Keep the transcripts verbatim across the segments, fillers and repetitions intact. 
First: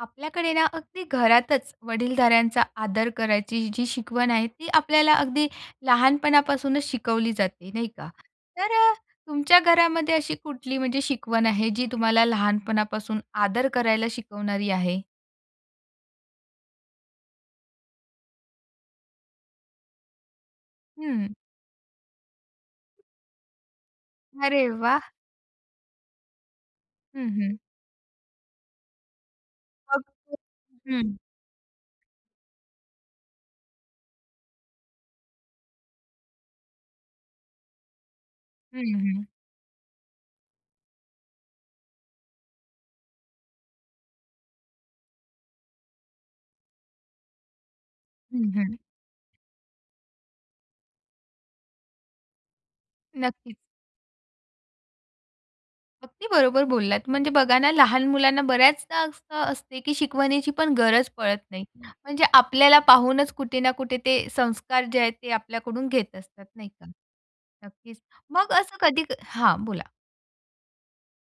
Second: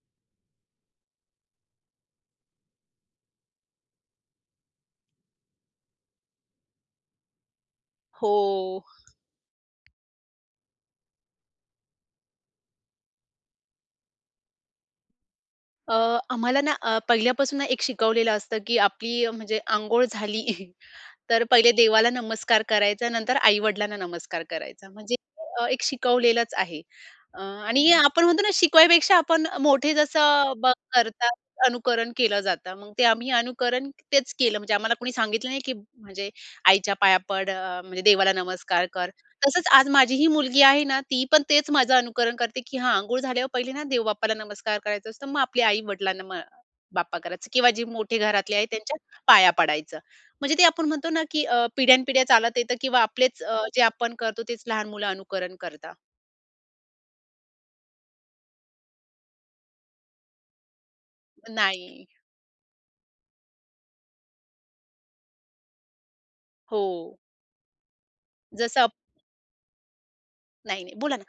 आपल्याकडे ना, अगदी घरातचं वडीलधाऱ्यांचा आदर करायची जी शिकवण आहे. ती आपल्याला अगदी लहानपणापासूनचं शिकवली जाते ,नाही का? तर हो. अ, तुमच्या घरामध्ये अशी कुठली म्हणजे शिकवण आहे? जी तुम्हाला लहानपणापासून आदर करायला शिकवणारी आहे. अ, आम्हाला ना, अ, पहिल्यापासून एक शिकवलेलं असतं, की आपली म्हणजे अंघोळ झाली, हं. तर पहिले देवाला नमस्कार करायचा नंतर आई-वडिलांना नमस्कार अरे करायचा. वाह! म्हणजे अ, एक शिकवलेलच आहे. हं, अ, हं. आणि आपण म्हणतो ना शिकवण्यापेक्षा आपण मोठे अगदीच. जसं बग हं. करतात अनुकरण केलं जातं. मग ते आम्ही अनुकरण तेचं केलं. म्हणजे आम्हाला कोणी सांगितलं नाही, की म्हणजे आईच्या पाया पड, अ, म्हणजे देवाला नमस्कार हं, कर. हं. तसचं आज माझीही मुलगी आहे ना, ती पण तेच माझं अनुकरण करते की "हां, अंघोळ झाल्यावर पहिले ना, देव बाप्पाला नमस्कार करायचा असतो, मग आपली आई-वडिलांना म अ, बाप्पा करायचं किंवा जे मोठे हं, घरातले आहेत हं. त्यांच्या पाया पडायचं." म्हणजे ते आपण म्हणतो ना, की अ, पिढ्यानपिढ्या चालत येतं किंवा आपलेचं नक्कीच. अ, जे आपण करतो, तेच लहान मुलं अनुकरण करतात. अगदी बरोबर बोललात. म्हणजे बघा ना, लहान मुलांना बऱ्याचदा असं असते, की शिकवण्याची पण गरज पडत नाही. नाही. म्हणजे आपल्याला पाहूनच कुठे ना कुठे ते संस्कार जे आहेत ते आपल्याकडून घेत असतात, नाही का. हो. नक्कीच, मग असं जसं आप कधी हां, बोला. नाही, नाही. बोला ना.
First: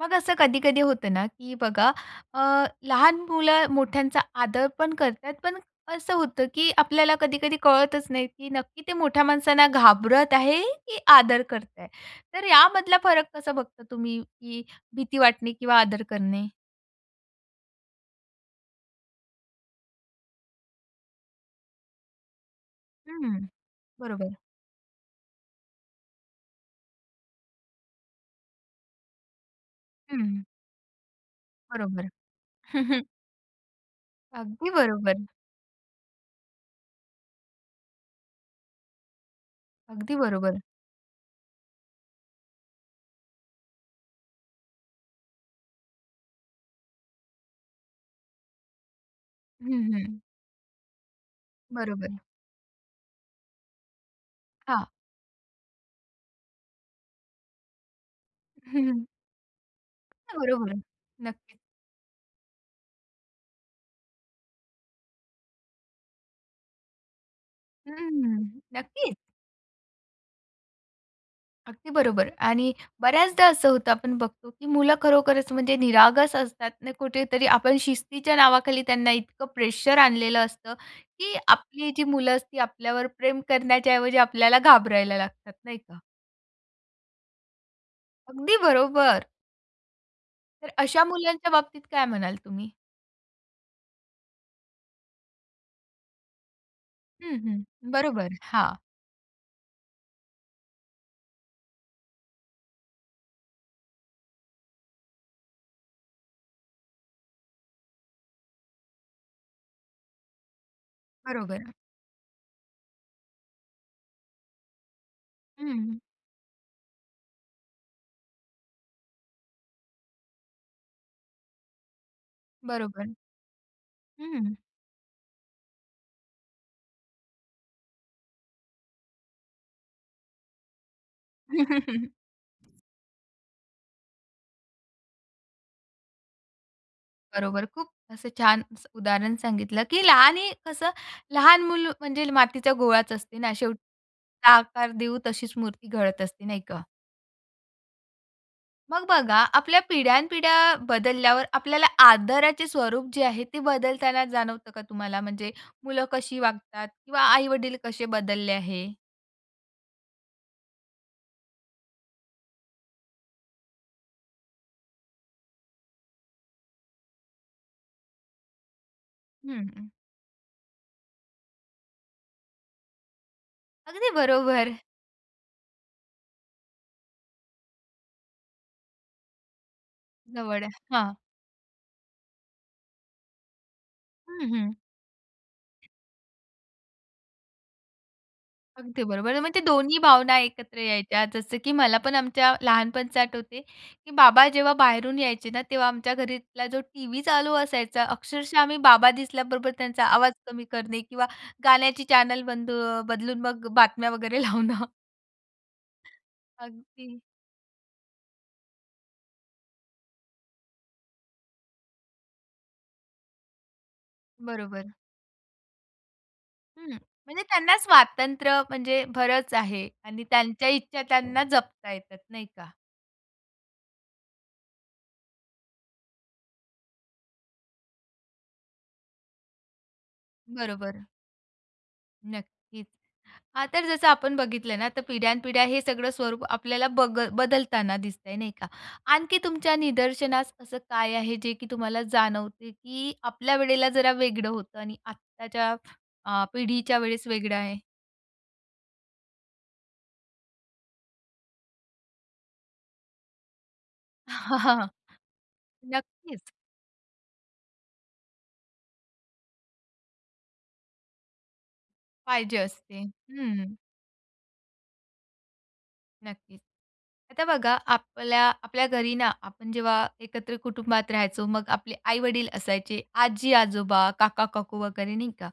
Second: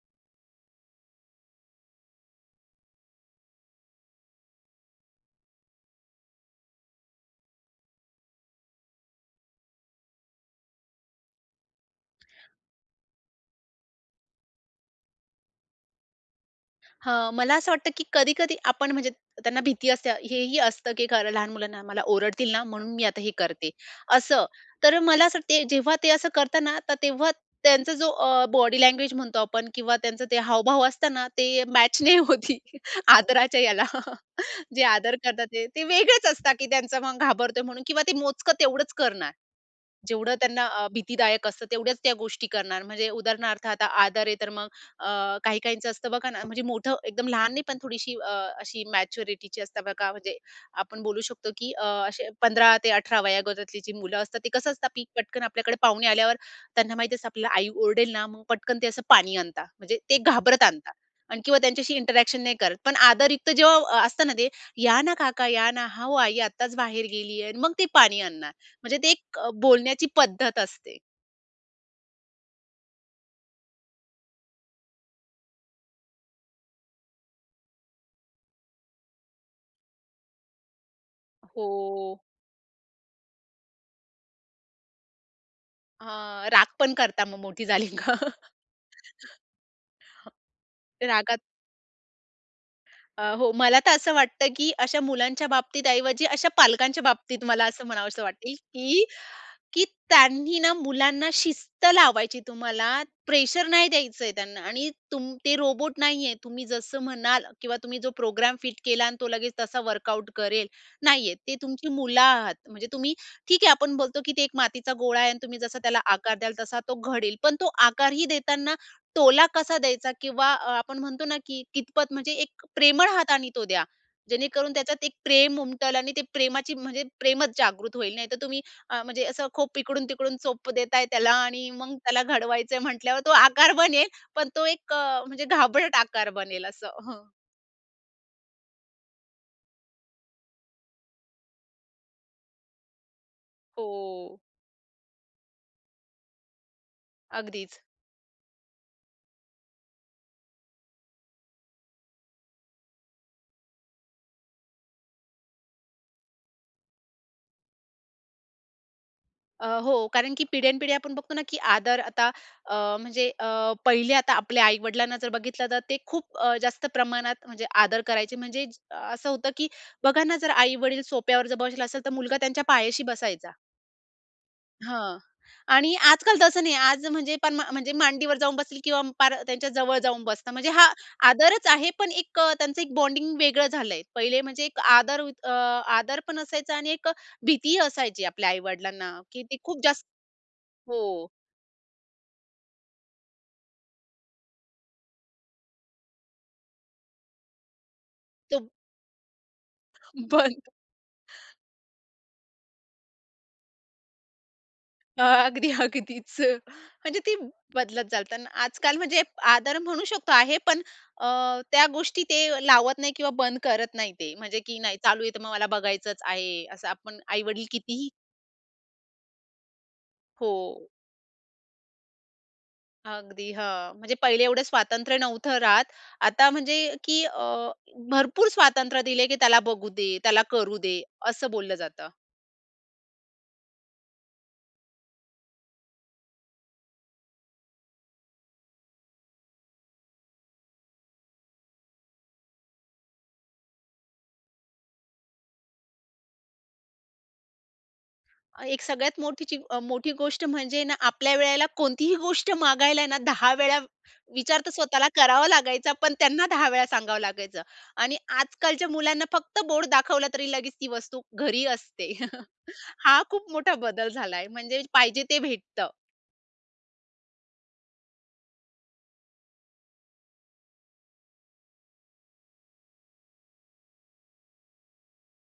मग असं कधी-कधी होतं ना, की बघा अ, लहान मुलं मोठ्यांचा आदरप ण करतात पण असं होतं, की आपल्याला कधी-कधी कळतच नाही, की नक्की ते मोठ्या माणसांना घाबरत आहे, की आदर करताय. तर यामधला फरक कसा बघता तुम्ही, की भीती वाटणे किंवा आदर करणे? हं. मला असं वाटतं, की कधी-कधी आपण म्हणजे त त्यांना भीती असते हे ही असतं, की खरं लहान मुलांना, "मला ओरडतील ना म्हणून मी आता हे हं. करते," बरोबर. असं. तर मला असं वाटते जेव्हा ते असं करतात ना तर तेव्हा त्यांचा जो अ, बॉडी लँग्वेज म्हणतो आपण किंवा त्यांचं ते हं. हावभाव असताना ते मॅच बरोबर. नाही होती. आदराच्या ह्याला. अगदी जे आदर बरोबर. करतात ते. ते वेगळेच असतात, की त्यांचं मग घाबरतोय म्हणून किंवा ते मोजकं तेवढंच करणार. अगदी जेवढं बरोबर. त्यांना अ, भीतीदायक असतं तेवढ्याच त्या गोष्टी करणार म्हणजे उदाहरणार्थ आता आदर आहे तर मग अ, काही काहींचं असतं बघा ना म्हणजे मोठं एकदम लहान नाही पण थोडीशी अ, अ, अशी मॅच्युरिटीची असतं हं, बघा हं. म्हणजे आपण बोलू शकतो, की अ, बरोबर. असे पंधरा ते अठरा वयोगटातली जी मुलं असतात ते कसं हां. असतात पि पटकन आपल्याकडे पाहुणे आल्यावर त्यांना माहिती असतं आपल्याला आई ओरडेल ना, मग पटकन ते असं पाणी आणतात, म्हणजे ते हां, घाबरत बरोबर. आणतात आणि नक्कीच. किंवा त्यांच्याशी इंटरॅक्शन नाही करत. पण आदरयुक्त जेव्हा अ, असतं ना ते, "या ना काका. या ना. हां हो, आई आत्ताच बाहेर गेली आहे" आणि मग ते पाणी आणणार. हम्म, म्हणजे ते नक्कीच! एक बोलण्याची पद्धत असते. अगदी बरोबर आणि बऱ्याचदा असं होतं आपण बघतो, की मुलं खरोखरच म्हणजे निरागस असतात आणि कुठेतरी आपण शिस्तीच्या नावाखाली त्यांना इतकं प्रेशर आणलेलं असतं, की आपली जी हो. मुलं असतील आपल्यावर प्रेम करण्याच्या ऐवजी आपल्याला घाबरायला लागतात, नाही का? अ, राग पण करता मग मोठी झाली का अगदी बरोबर. तर अशा रागात मुलांच्या बाबतीत काय म्हणाल तुम्ही? अ, हो मला तर असं वाटतं, की अशा मुलांच्या बाबतीत ऐवजी अशा पालकांच्या हं, बाबतीत मला असं हं. म्हणावसं बरोबर. वाटेल, हां. की की त्यांनी ना मुलांना शिस्त लावायची तुम्हाला, प्रेशर नाही द्यायचंय त्यांना आणि तुम ते रोबोट नाहीये. तुम्ही जसं म्हणाल किंवा तुम्ही जो प्रोग्राम फिट केला आणि तो लगेच तसा वर्कआउट करेल, नाहीये. ते बरोबर. तुमची मुलं आहात, म्हणजे तुम्ही ठीक आहे आपण बोलतो की ते एक मातीचा गोळा आहे आणि तुम्ही जसा हं. त्याला आकार द्याल तसा तो घडेल. पण तो आकारही देतांना टोला कसा द्यायचा किंवा आपण म्हणतो ना, की कितपत म्हणजे एक बरोबर. प्रेमळ हातानी तो द्या. हं. जेणेकरून त्याच्यात एक प्रेम उमटेल आणि ते प्रेमाची म्हणजे, प्रेमच जागृत होईल नाहीतर तुम्ही, अ, म्हणजे असं खूप इकडून-तिकडून चोप देताय त्याला हं, आणि हं, मग हं. त्याला घडवायचंय म्हटल्यावर तो आकार बनेल, पण तो एक म्हणजे घाबरट आकार बनेल असं हं. बरोबर. खूप असं छान स उदाहरण सांगितलं, की लहान कसं लहान मुलं म्हणजे मातीच्या गोळाच असते ना शेवटी हो. [unintelligible] आकार देऊ तशीच मूर्ती घडत असते, नाही का? अगदीच. मग बघा, आपल्या पिढ्यानपिढ्या बदलल्यावर आपल्याला आदराचे स्वरूप जे आहे ते बदलताना जाणवतं का तुम्हाला? म्हणजे मुलं कशी वागतात किंवा आई-वडील कसे बदलले आहे? अ, हो. कारण की पिढ्यानपिढ्या आपण बघतो ना, की आदर आता अ, म्हणजे अ पहिले आता आपल्या आई-वडिलांना जर बघितलं तर ते खूप अ, जास्त प्रमाणात म्हणजे आदर करायचे, म्हणजे असं होतं की हं, हं. बघा ना, जर आई-वडील सोफ्यावर जर बसेल असेल तर मुलगा त्यांच्या पायाशी बसायचा. अगदी बरोबर. हां. आणि आजकाल तसं नाही आज म्हणजे पण म्हणजे मांडीवर जाऊन बसतील किंवा पार त्यांच्याजवळ जाऊन बसतात. जवळ म्हणजे आहे. हा हां. आदरच आहे, पण एक त्यांचं एक बॉन्डिंग वेगळं झालंय. पहिले हं, म्हणजे हं. एक आदर युक अ, आदर पण असायचा आणि एक अ, भीतीही असायची आपल्या अगदी आई-वडिलांना, बरोबर. की ते म्हणजे ते खूप दोन्ही जास्त भावना एकत्र यायच्या हो. जसं की मला पण आमच्या लहानपणच आठवते, की बाबा जेव्हा बाहेरून यायचे ना तेव्हा आमच्या घरातला जो टीव्ही चालू असायचा, अक्षरशः तो आम्ही बाबा दिसल्याबरोबर त्यांचा आवाज कमी बंद. करणे किंवा गाण्याची चॅनल बंद अ, बदलून मग अ, बातम्या वगैरे लावणं. अगदी, अगदीच. अगदी. म्हणजे ते बदलत चालतं. आजकाल म्हणजे आदर म्हणू शकतो आहे, पण अ, त्या गोष्टी ते लावत नाही किंवा बंद करत नाही ते म्हणजे की बरोबर. "नाही, चालू आहे, तर मग मला बघायचंच आहे," हं. असं. आपण म्हणजे आई-वडील त्यांना कितीही स्वातंत्र्य म्हणजे बरंच आहे आणि त्यांच्या हो. इच्छा त्यांना जपता येतात, नाही का. अगदी, हां. म्हणजे पहिले एवढे स्वातंत्र्य नव्हतं राहत. आता म्हणजे, की अ, भरपूर स्वातंत्र्य दिले की त्याला बघू दे, त्याला करू दे, बरोबर. असं बोललं जातं. नक्कीच. हां, तर जसं आपण बघितलं ना तर पिढ्यानपिढ्या हे सगळं स्वरूप आपल्याला बगल बदलताना दिसतंय नाही का. आणखी तुमच्या निदर्शनास असं काय आहे जे की तुम्हाला जाणवते की आपल्या वेळेला जरा वेगळं होतं आणि आत्ताच्या अ, पिढीच्या वेळेस वेगळं आहे? अ, एक सगळ्यात मोठीची अ, मोठी गोष्ट म्हणजे ना, आपल्या वेळेला कोणतीही गोष्ट मागायला ना, दहा वेळा विचार तर स्वतःला करावा लागायचा पण त्यांना नक्कीच. दहा वेळा सांगावं लागायचं आणि आजकालच्या मुलांना फक्त बोर्ड दाखवला तरी लगेच ती वस्तू घरी असते. पाहिजे असते. हा खूप मोठा हं. बदल झालाय म्हणजे पाहिजे ते भेटतं. नक्कीच. आता बघा, आपल्या आपल्या घरी ना, आपण जेव्हा एकत्र कुटुंबात राहायचो, मग आपले आई-वडील असायचे, आजी-आजोबा, काका-काकू वगैरे नाही का.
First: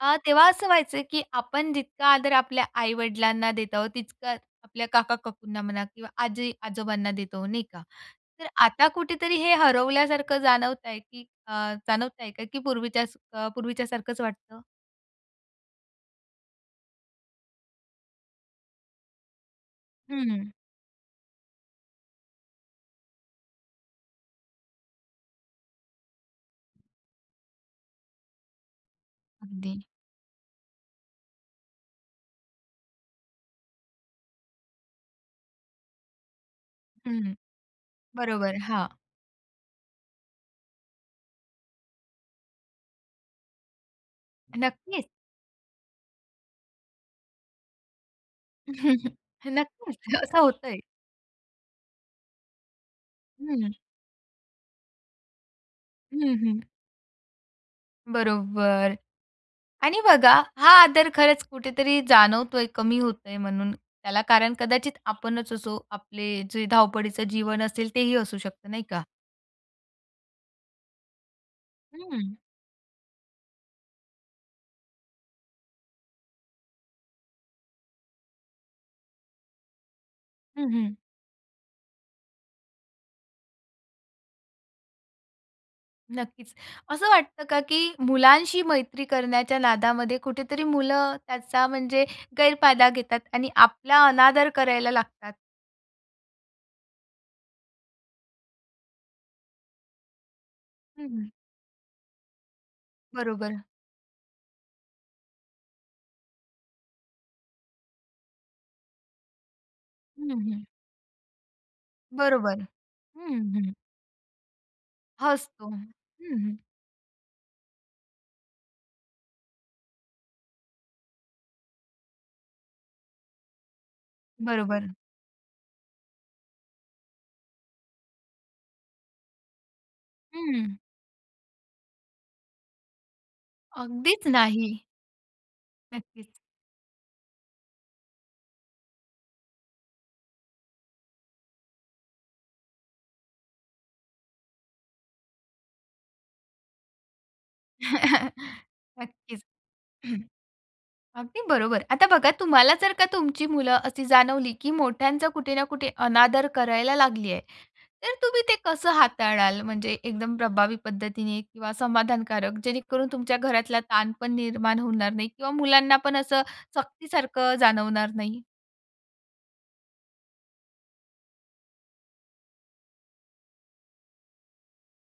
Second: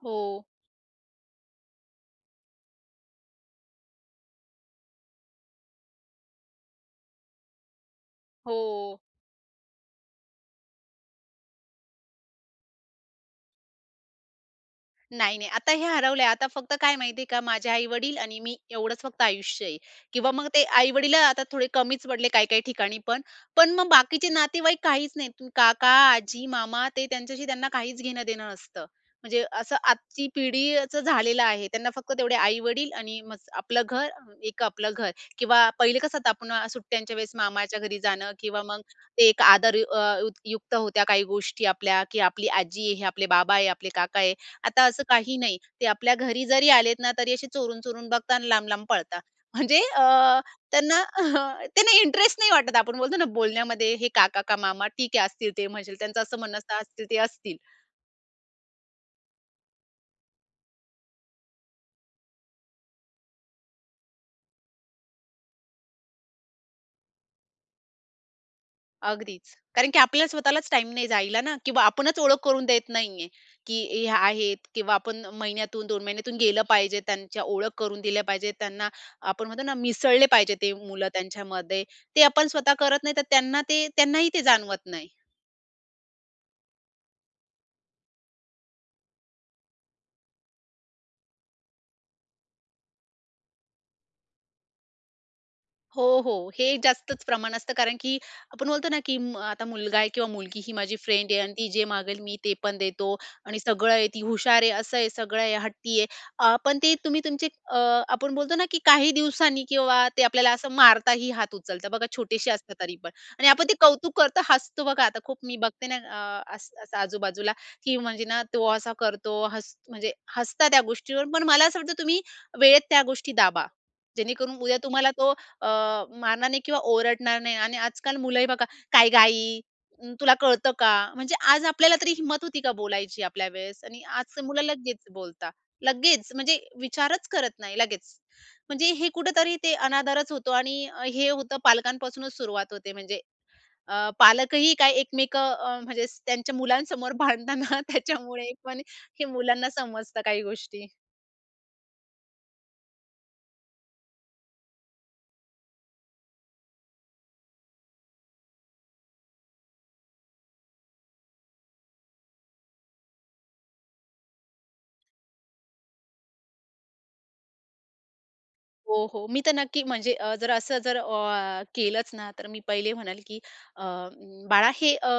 अ, हो. तेव्हा असं व्हायचं की आपण जितका आदर आपल्या आई-वडिलांना देत आहोत, तितका आपल्या काका-काकूंना म्हणा किंवा आजी-आजोबांना देत आहोत नाही का? तर आता हो. कुठेतरी हे हरवल्यासारखं जाणवताय की अ, जाणवताय का? की पूर्वीच्या अ, पूर्वीच्यासारखंच वाटतं? नाही, नाही, आता हे हरवलंय. आता फक्त काय माहितीये का? माझे आई-वडील आणि मी एवढंच फक्त आयुष्य आहे. किंवा मग हं. ते आई-वडीलं आता थोडे कमीचं पडले काही काही ठिकाणी पण. पण मग बाकीचे नातेवाईक काहीचं नाहीत. तू काका, आजी, मामा ते त्यांच्याशी त्यांना काहीचं घेणं-देणं नसतं. म्हणजे असं अगदी. आजची पिढी अ, ...चं झालेलं आहे. त्यांना फक्त तेवढे आई-वडील आणि मग आपलं घर एक आपलं घर किंवा पहिले कसं आता आपण अ, सुट्ट्यांच्या वेळेस हं. मामाच्या घरी जाणं बरोबर, किंवा मग हां. ते एक आदर अ, युक्त होत्या काही गोष्टी आपल्या की आपली आजी आहे, हे आपले बाबा आहे, आपले काका आहे आता असं नक्कीच. काही नाही. ते आपल्या घरी जरी आलेत ना तरी असे चोरून-चोरून बघतात लांब-लांब पळतात. म्हणजे अ, नक्कीच, असं होतंय. त्यांना अ, त्यांना इंटरेस्ट नाही वाटत आपण बोलतो ना हं. बोलण्यामध्ये हे काका का मामा ठीक आहे असतील ते म्हसेल त्यांचं हं, असं म्हणणं हं. असतील ते असतील. बरोबर. आणि बघा हा आदर खरंच कुठेतरी जाणवतोय कमी होतोय म्हणून त्याला कारण कदाचित आपणचं असू आपले जे धावपळीचं जीवन असेल तेही असू शकतं नाही का? अगदीच. कारण की आपल्याला स्वतःलाच टाईम नाही जायला ना की आपणचं ओळख हं. करून देत नाहीये. की हे आहेत किंवा आपण महिन्यातून दोन महिन्यातून गेलं पाहिजे, त्यांच्या ओळख करून दिल्या पाहिजेत, त्यांना आपण म्हणतो ना मिसळले पाहिजे हं, ते हं. मुलं त्यांच्यामध्ये. ते आपण स्वतः करत नाही, तर त्यांना ते त्यांनाही ते जाणवत नाही. नक्कीच. असं वाटतं का की मुलांशी मैत्री करण्याच्या नादामध्ये कुठेतरी मुलं त्याचा म्हणजे गैरफायदा घेतात आणि आपला अनादर करायला लागतात? हो, हो, हे जास्तच प्रमाण असतं. कारण की आपण बोलतो ना, की म आता मुलगा आहे किंवा मुलगी ही माझी हं, हं. फ्रेंड आहे आणि ती जे मागेल, मी ते पण देतो आणि बरोबर. सगळं आहे, ती हुशार आहे, असं आहे, सगळं आहे, हट्टी आहे. अ, पण ते तुम्ही तुमचे अ, आपण बोलतो ना, की काही दिवसांनी किंवा ते हं, आपल्याला हं. असं मारतातही हात उचलता बघा, छोटेसे बरोबर. असतात तरी पण. आणि हं, आपण हं. ते कौतुक करतो, हसतो बघा, आता खूप मी हसतो. बघते ना, हं, अ, हं. असं आजूबाजूला की म्हणजे ना, तो असा करतो हस म्हणजे हसता त्या गोष्टीवर. पण मला असं वाटतं तुम्ही वेळेत त्या गोष्टी दाबा. जेणेकरून उद्या बरोबर. तुम्हाला तो अ, मारणार नाही किंवा ओरडणार नाही आणि आजकाल मुलंही बघा, "काय ग आई? अ, तुला कळतं हं. का?" म्हणजे आज आपल्याला तरी हिम्मत होती का बोलायची आपल्यावेळेस? आणि अगदीच, आजचं मुलं नाही. लगेच बोलतात. लगेच. नक्कीच. म्हणजे विचारच करत नाही लगेच. म्हणजे हे कुठेतरी ते अनादरच होतो. आणि हे होतं पालकांपासूनच सुरुवात होते म्हणजे अ, पालकही काही एकमेकं अ, म्हणजे त्यांच्या मुलांसमोर भांडतात ना त्याच्यामुळे पण हे नक्कीच. मुलांना समजतं काही गोष्टी. अगदी बरोबर. आता बघा तुम्हाला जर का तुमची मुलं अशी जाणवली, की मोठ्यांचा कुठे ना कुठे अनादर करायला लागली आहे, तर तुम्ही ते कसं हाताळाल म्हणजे एकदम प्रभावी पद्धतीने किंवा समाधानकारक जेणेकरून तुमच्या घरातला ताण पण निर्माण होणार नाही किंवा मुलांना पण असं सक्तीसारखं जाणवणार नाही? हो, हो. मी तर नक्की म्हणजे अ, जर असं जर अ, केलंच ना तर मी पहिले म्हणंल की, "अ, बाळा हे अ,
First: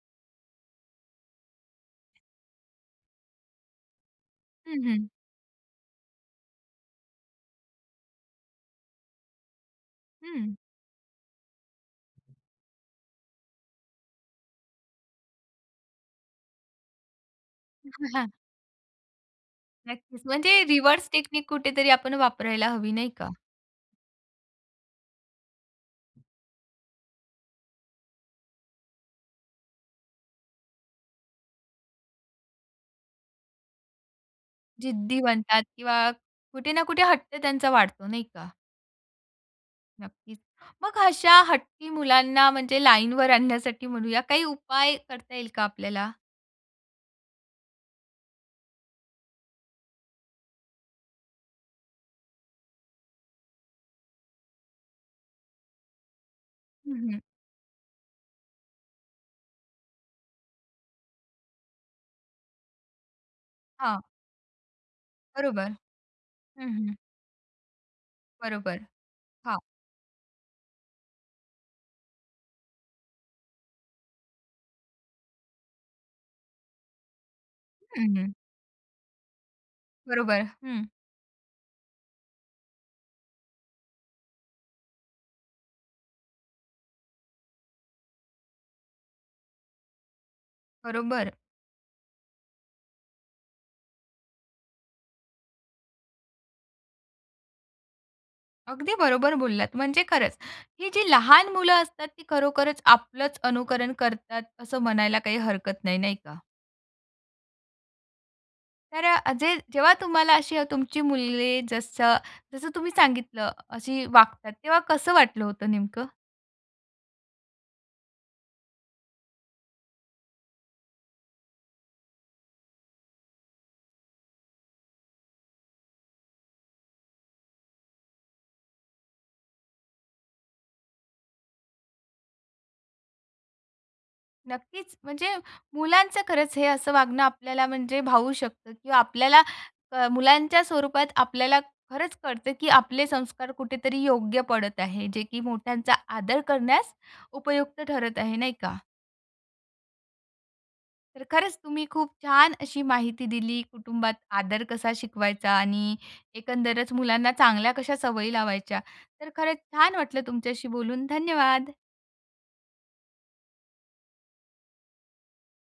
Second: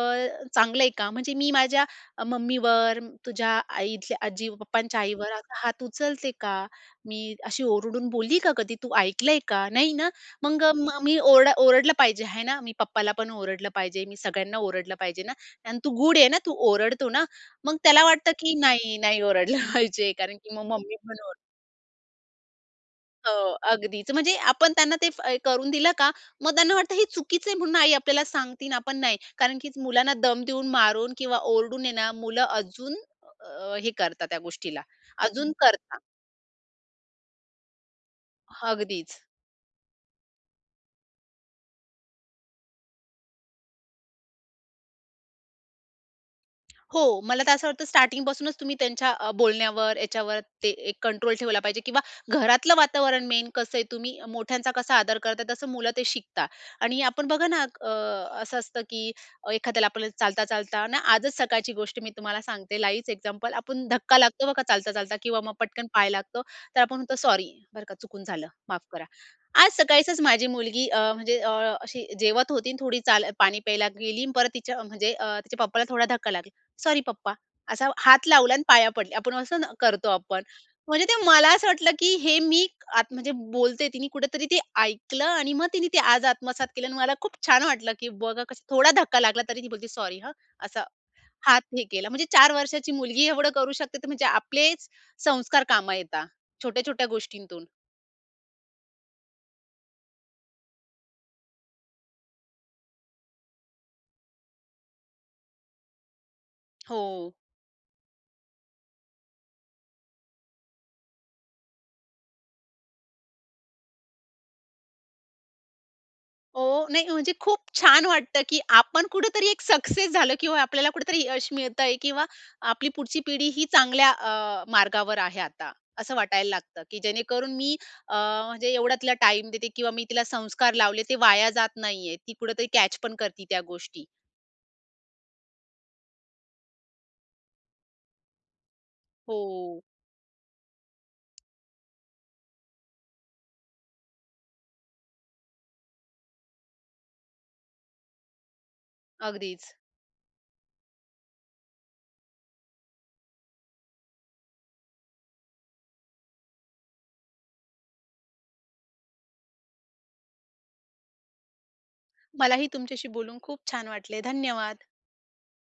चांगलं आहे का? म्हणजे मी माझ्या मम्मीवर, तुझ्या आई इथल्या आजी हं, पप्पांच्या हं. आईवर, आता हात उचलते का? मी अशी ओरडून बोलली का कधी? तू ऐकलंय का, नाही ना. हं. मग मी ओर ओरडलं पाहिजे आहे ना? मी पप्पाला पण ओरडलं पाहिजे, मी सगळ्यांना ओरडलं पाहिजे ना? आणि तू गुड आहे ना? तू ओरडतो ना?" मग अ, त्याला हां. वाटतं, की नाही, नाही ओरडलं पाहिजे. नक्कीच कारण की म्हणजे मग मम्मी रिवॉर्ड्स पण ओरडेल. टेक्निक कुठेतरी आपण वापरायला हवी नाही का? हो अगदीच. म्हणजे आपण त्यांना ते करून दिलं का, मग त्यांना वाटतं हे चुकीच आहे म्हणून आई आपल्याला सांगतेय आणि आपण नाही, कारण की मुलांना दम देऊन, मारून किंवा ओरडून आहे ना मुलं अजून अ, हे करतात त्या गोष्टीला, जिद्दी अजून बनतात करता किंवा कुठे ना कुठे हट्ट त्यांचा वाढतो नाही का? अगदीच. नक्कीच. मग अशा हट्टी मुलांना म्हणजे लाईनवर आणण्यासाठी म्हणूया, काही उपाय करता येईल का आपल्याला? हो. मला तर असं वाटतं स्टार्टिंग पासूनच तुम्ही त्यांच्या अ, बोलण्यावर, याच्यावर ते एक कंट्रोल ठेवला पाहिजे. किंवा घरातलं वातावरण मेन कसं आहे, तुम्ही मोठ्यांचा कसा आदर करता तसं मुलं ते शिकतात. हं, आणि हं. आपण बघा ना अ, असं असतं अ, की एखाद्याला आपण चालता-चालताना आजच सकाळची गोष्ट मी तुम्हाला सांगते लाईव्हच एक्झाम्पल. आपण हां. धक्का लागतो बघा चालता, चालता किंवा मग बरोबर. पटकन पाय लागतो, हं, तर हं. आपण म्हणतो, "सॉरी, बरं का चुकून झालं. माफ बरोबर. करा." हां. आज सकाळीसच माझी मुलगी अ, म्हणजे अशी, जेवत होती आणि थोडी चाल पाणी प्यायला गेली आणि परत तिच्या म्हणजे अ, तिच्या पप्पाला थोडा धक्का लागला. सॉरी पप्पा असा हं, हात हं. लावला आणि पाया पडली. आपण असं ना करतो आपण, बरोबर, हं. म्हणजे ते मला असं वाटलं, की हे मी आत म्हणजे बोलते तिने कुठेतरी ते ऐकलं आणि मग तिनी ते आज आत्मसात केलं. आणि मला खूप छान वाटलं, की बघा कसं थोडा धक्का लागला, तरी ती बोलते सॉरी हं, असं बरोबर. हात हे केला. म्हणजे चार वर्षाची मुलगी एवढं करू शकते तर म्हणजे आपलेच संस्कार काम येता छोट्या-छोट्या गोष्टींतून. अगदी बरोबर बोललात. म्हणजे खरंच ही जी लहान मुलं असतात ती खरोखरच आपलंच अनुकरण करतात असं म्हणायला काही हरकत नाही. नाही का? हो. तर अ, जे जेव्हा तुम्हाला अशी तुमची मुले जसं जसं तुम्ही सांगितलं अशी वागतात तेव्हा कसं वाटलं होतं नेमकं? हो, नाही म्हणजे खूप छान वाटतं की आपण कुठेतरी एक सक्सेस झालं किंवा आपल्याला कुठेतरी यश मिळतंय किंवा आपली पुढची पिढी ही चांगल्या अ, मार्गावर आहे आता. असं वाटायला लागतं. की जेणेकरून मी अ, म्हणजे एवढा तिला टाईम देते किंवा मी तिला संस्कार लावले ते वाया जात नाहीये. ती कुठेतरी कॅच पण करती त्या गोष्टी. नक्कीच. म्हणजे मुलांचं खरंच हे असं वागणं आपल्याला म्हणजे भावू शकतं किंवा आपल्याला हो. अ, मुलांच्या स्वरूपात आपल्याला खरंच कळतं की आपले संस्कार कुठेतरी योग्य पडत आहे जे की मोठ्यांचा आदर करण्यास उपयुक्त ठरत आहे. नाही का? अगदीच. तर खरंच तुम्ही खूप छान अशी माहिती दिली. कुटुंबात आदर कसा शिकवायचा आणि एकंदरच मुलांना चांगल्या कशा सवयी लावायच्या. तर खरंच छान वाटलं तुमच्याशी बोलून, धन्यवाद. मलाही तुमच्याशी बोलून खूप छान वाटले, धन्यवाद.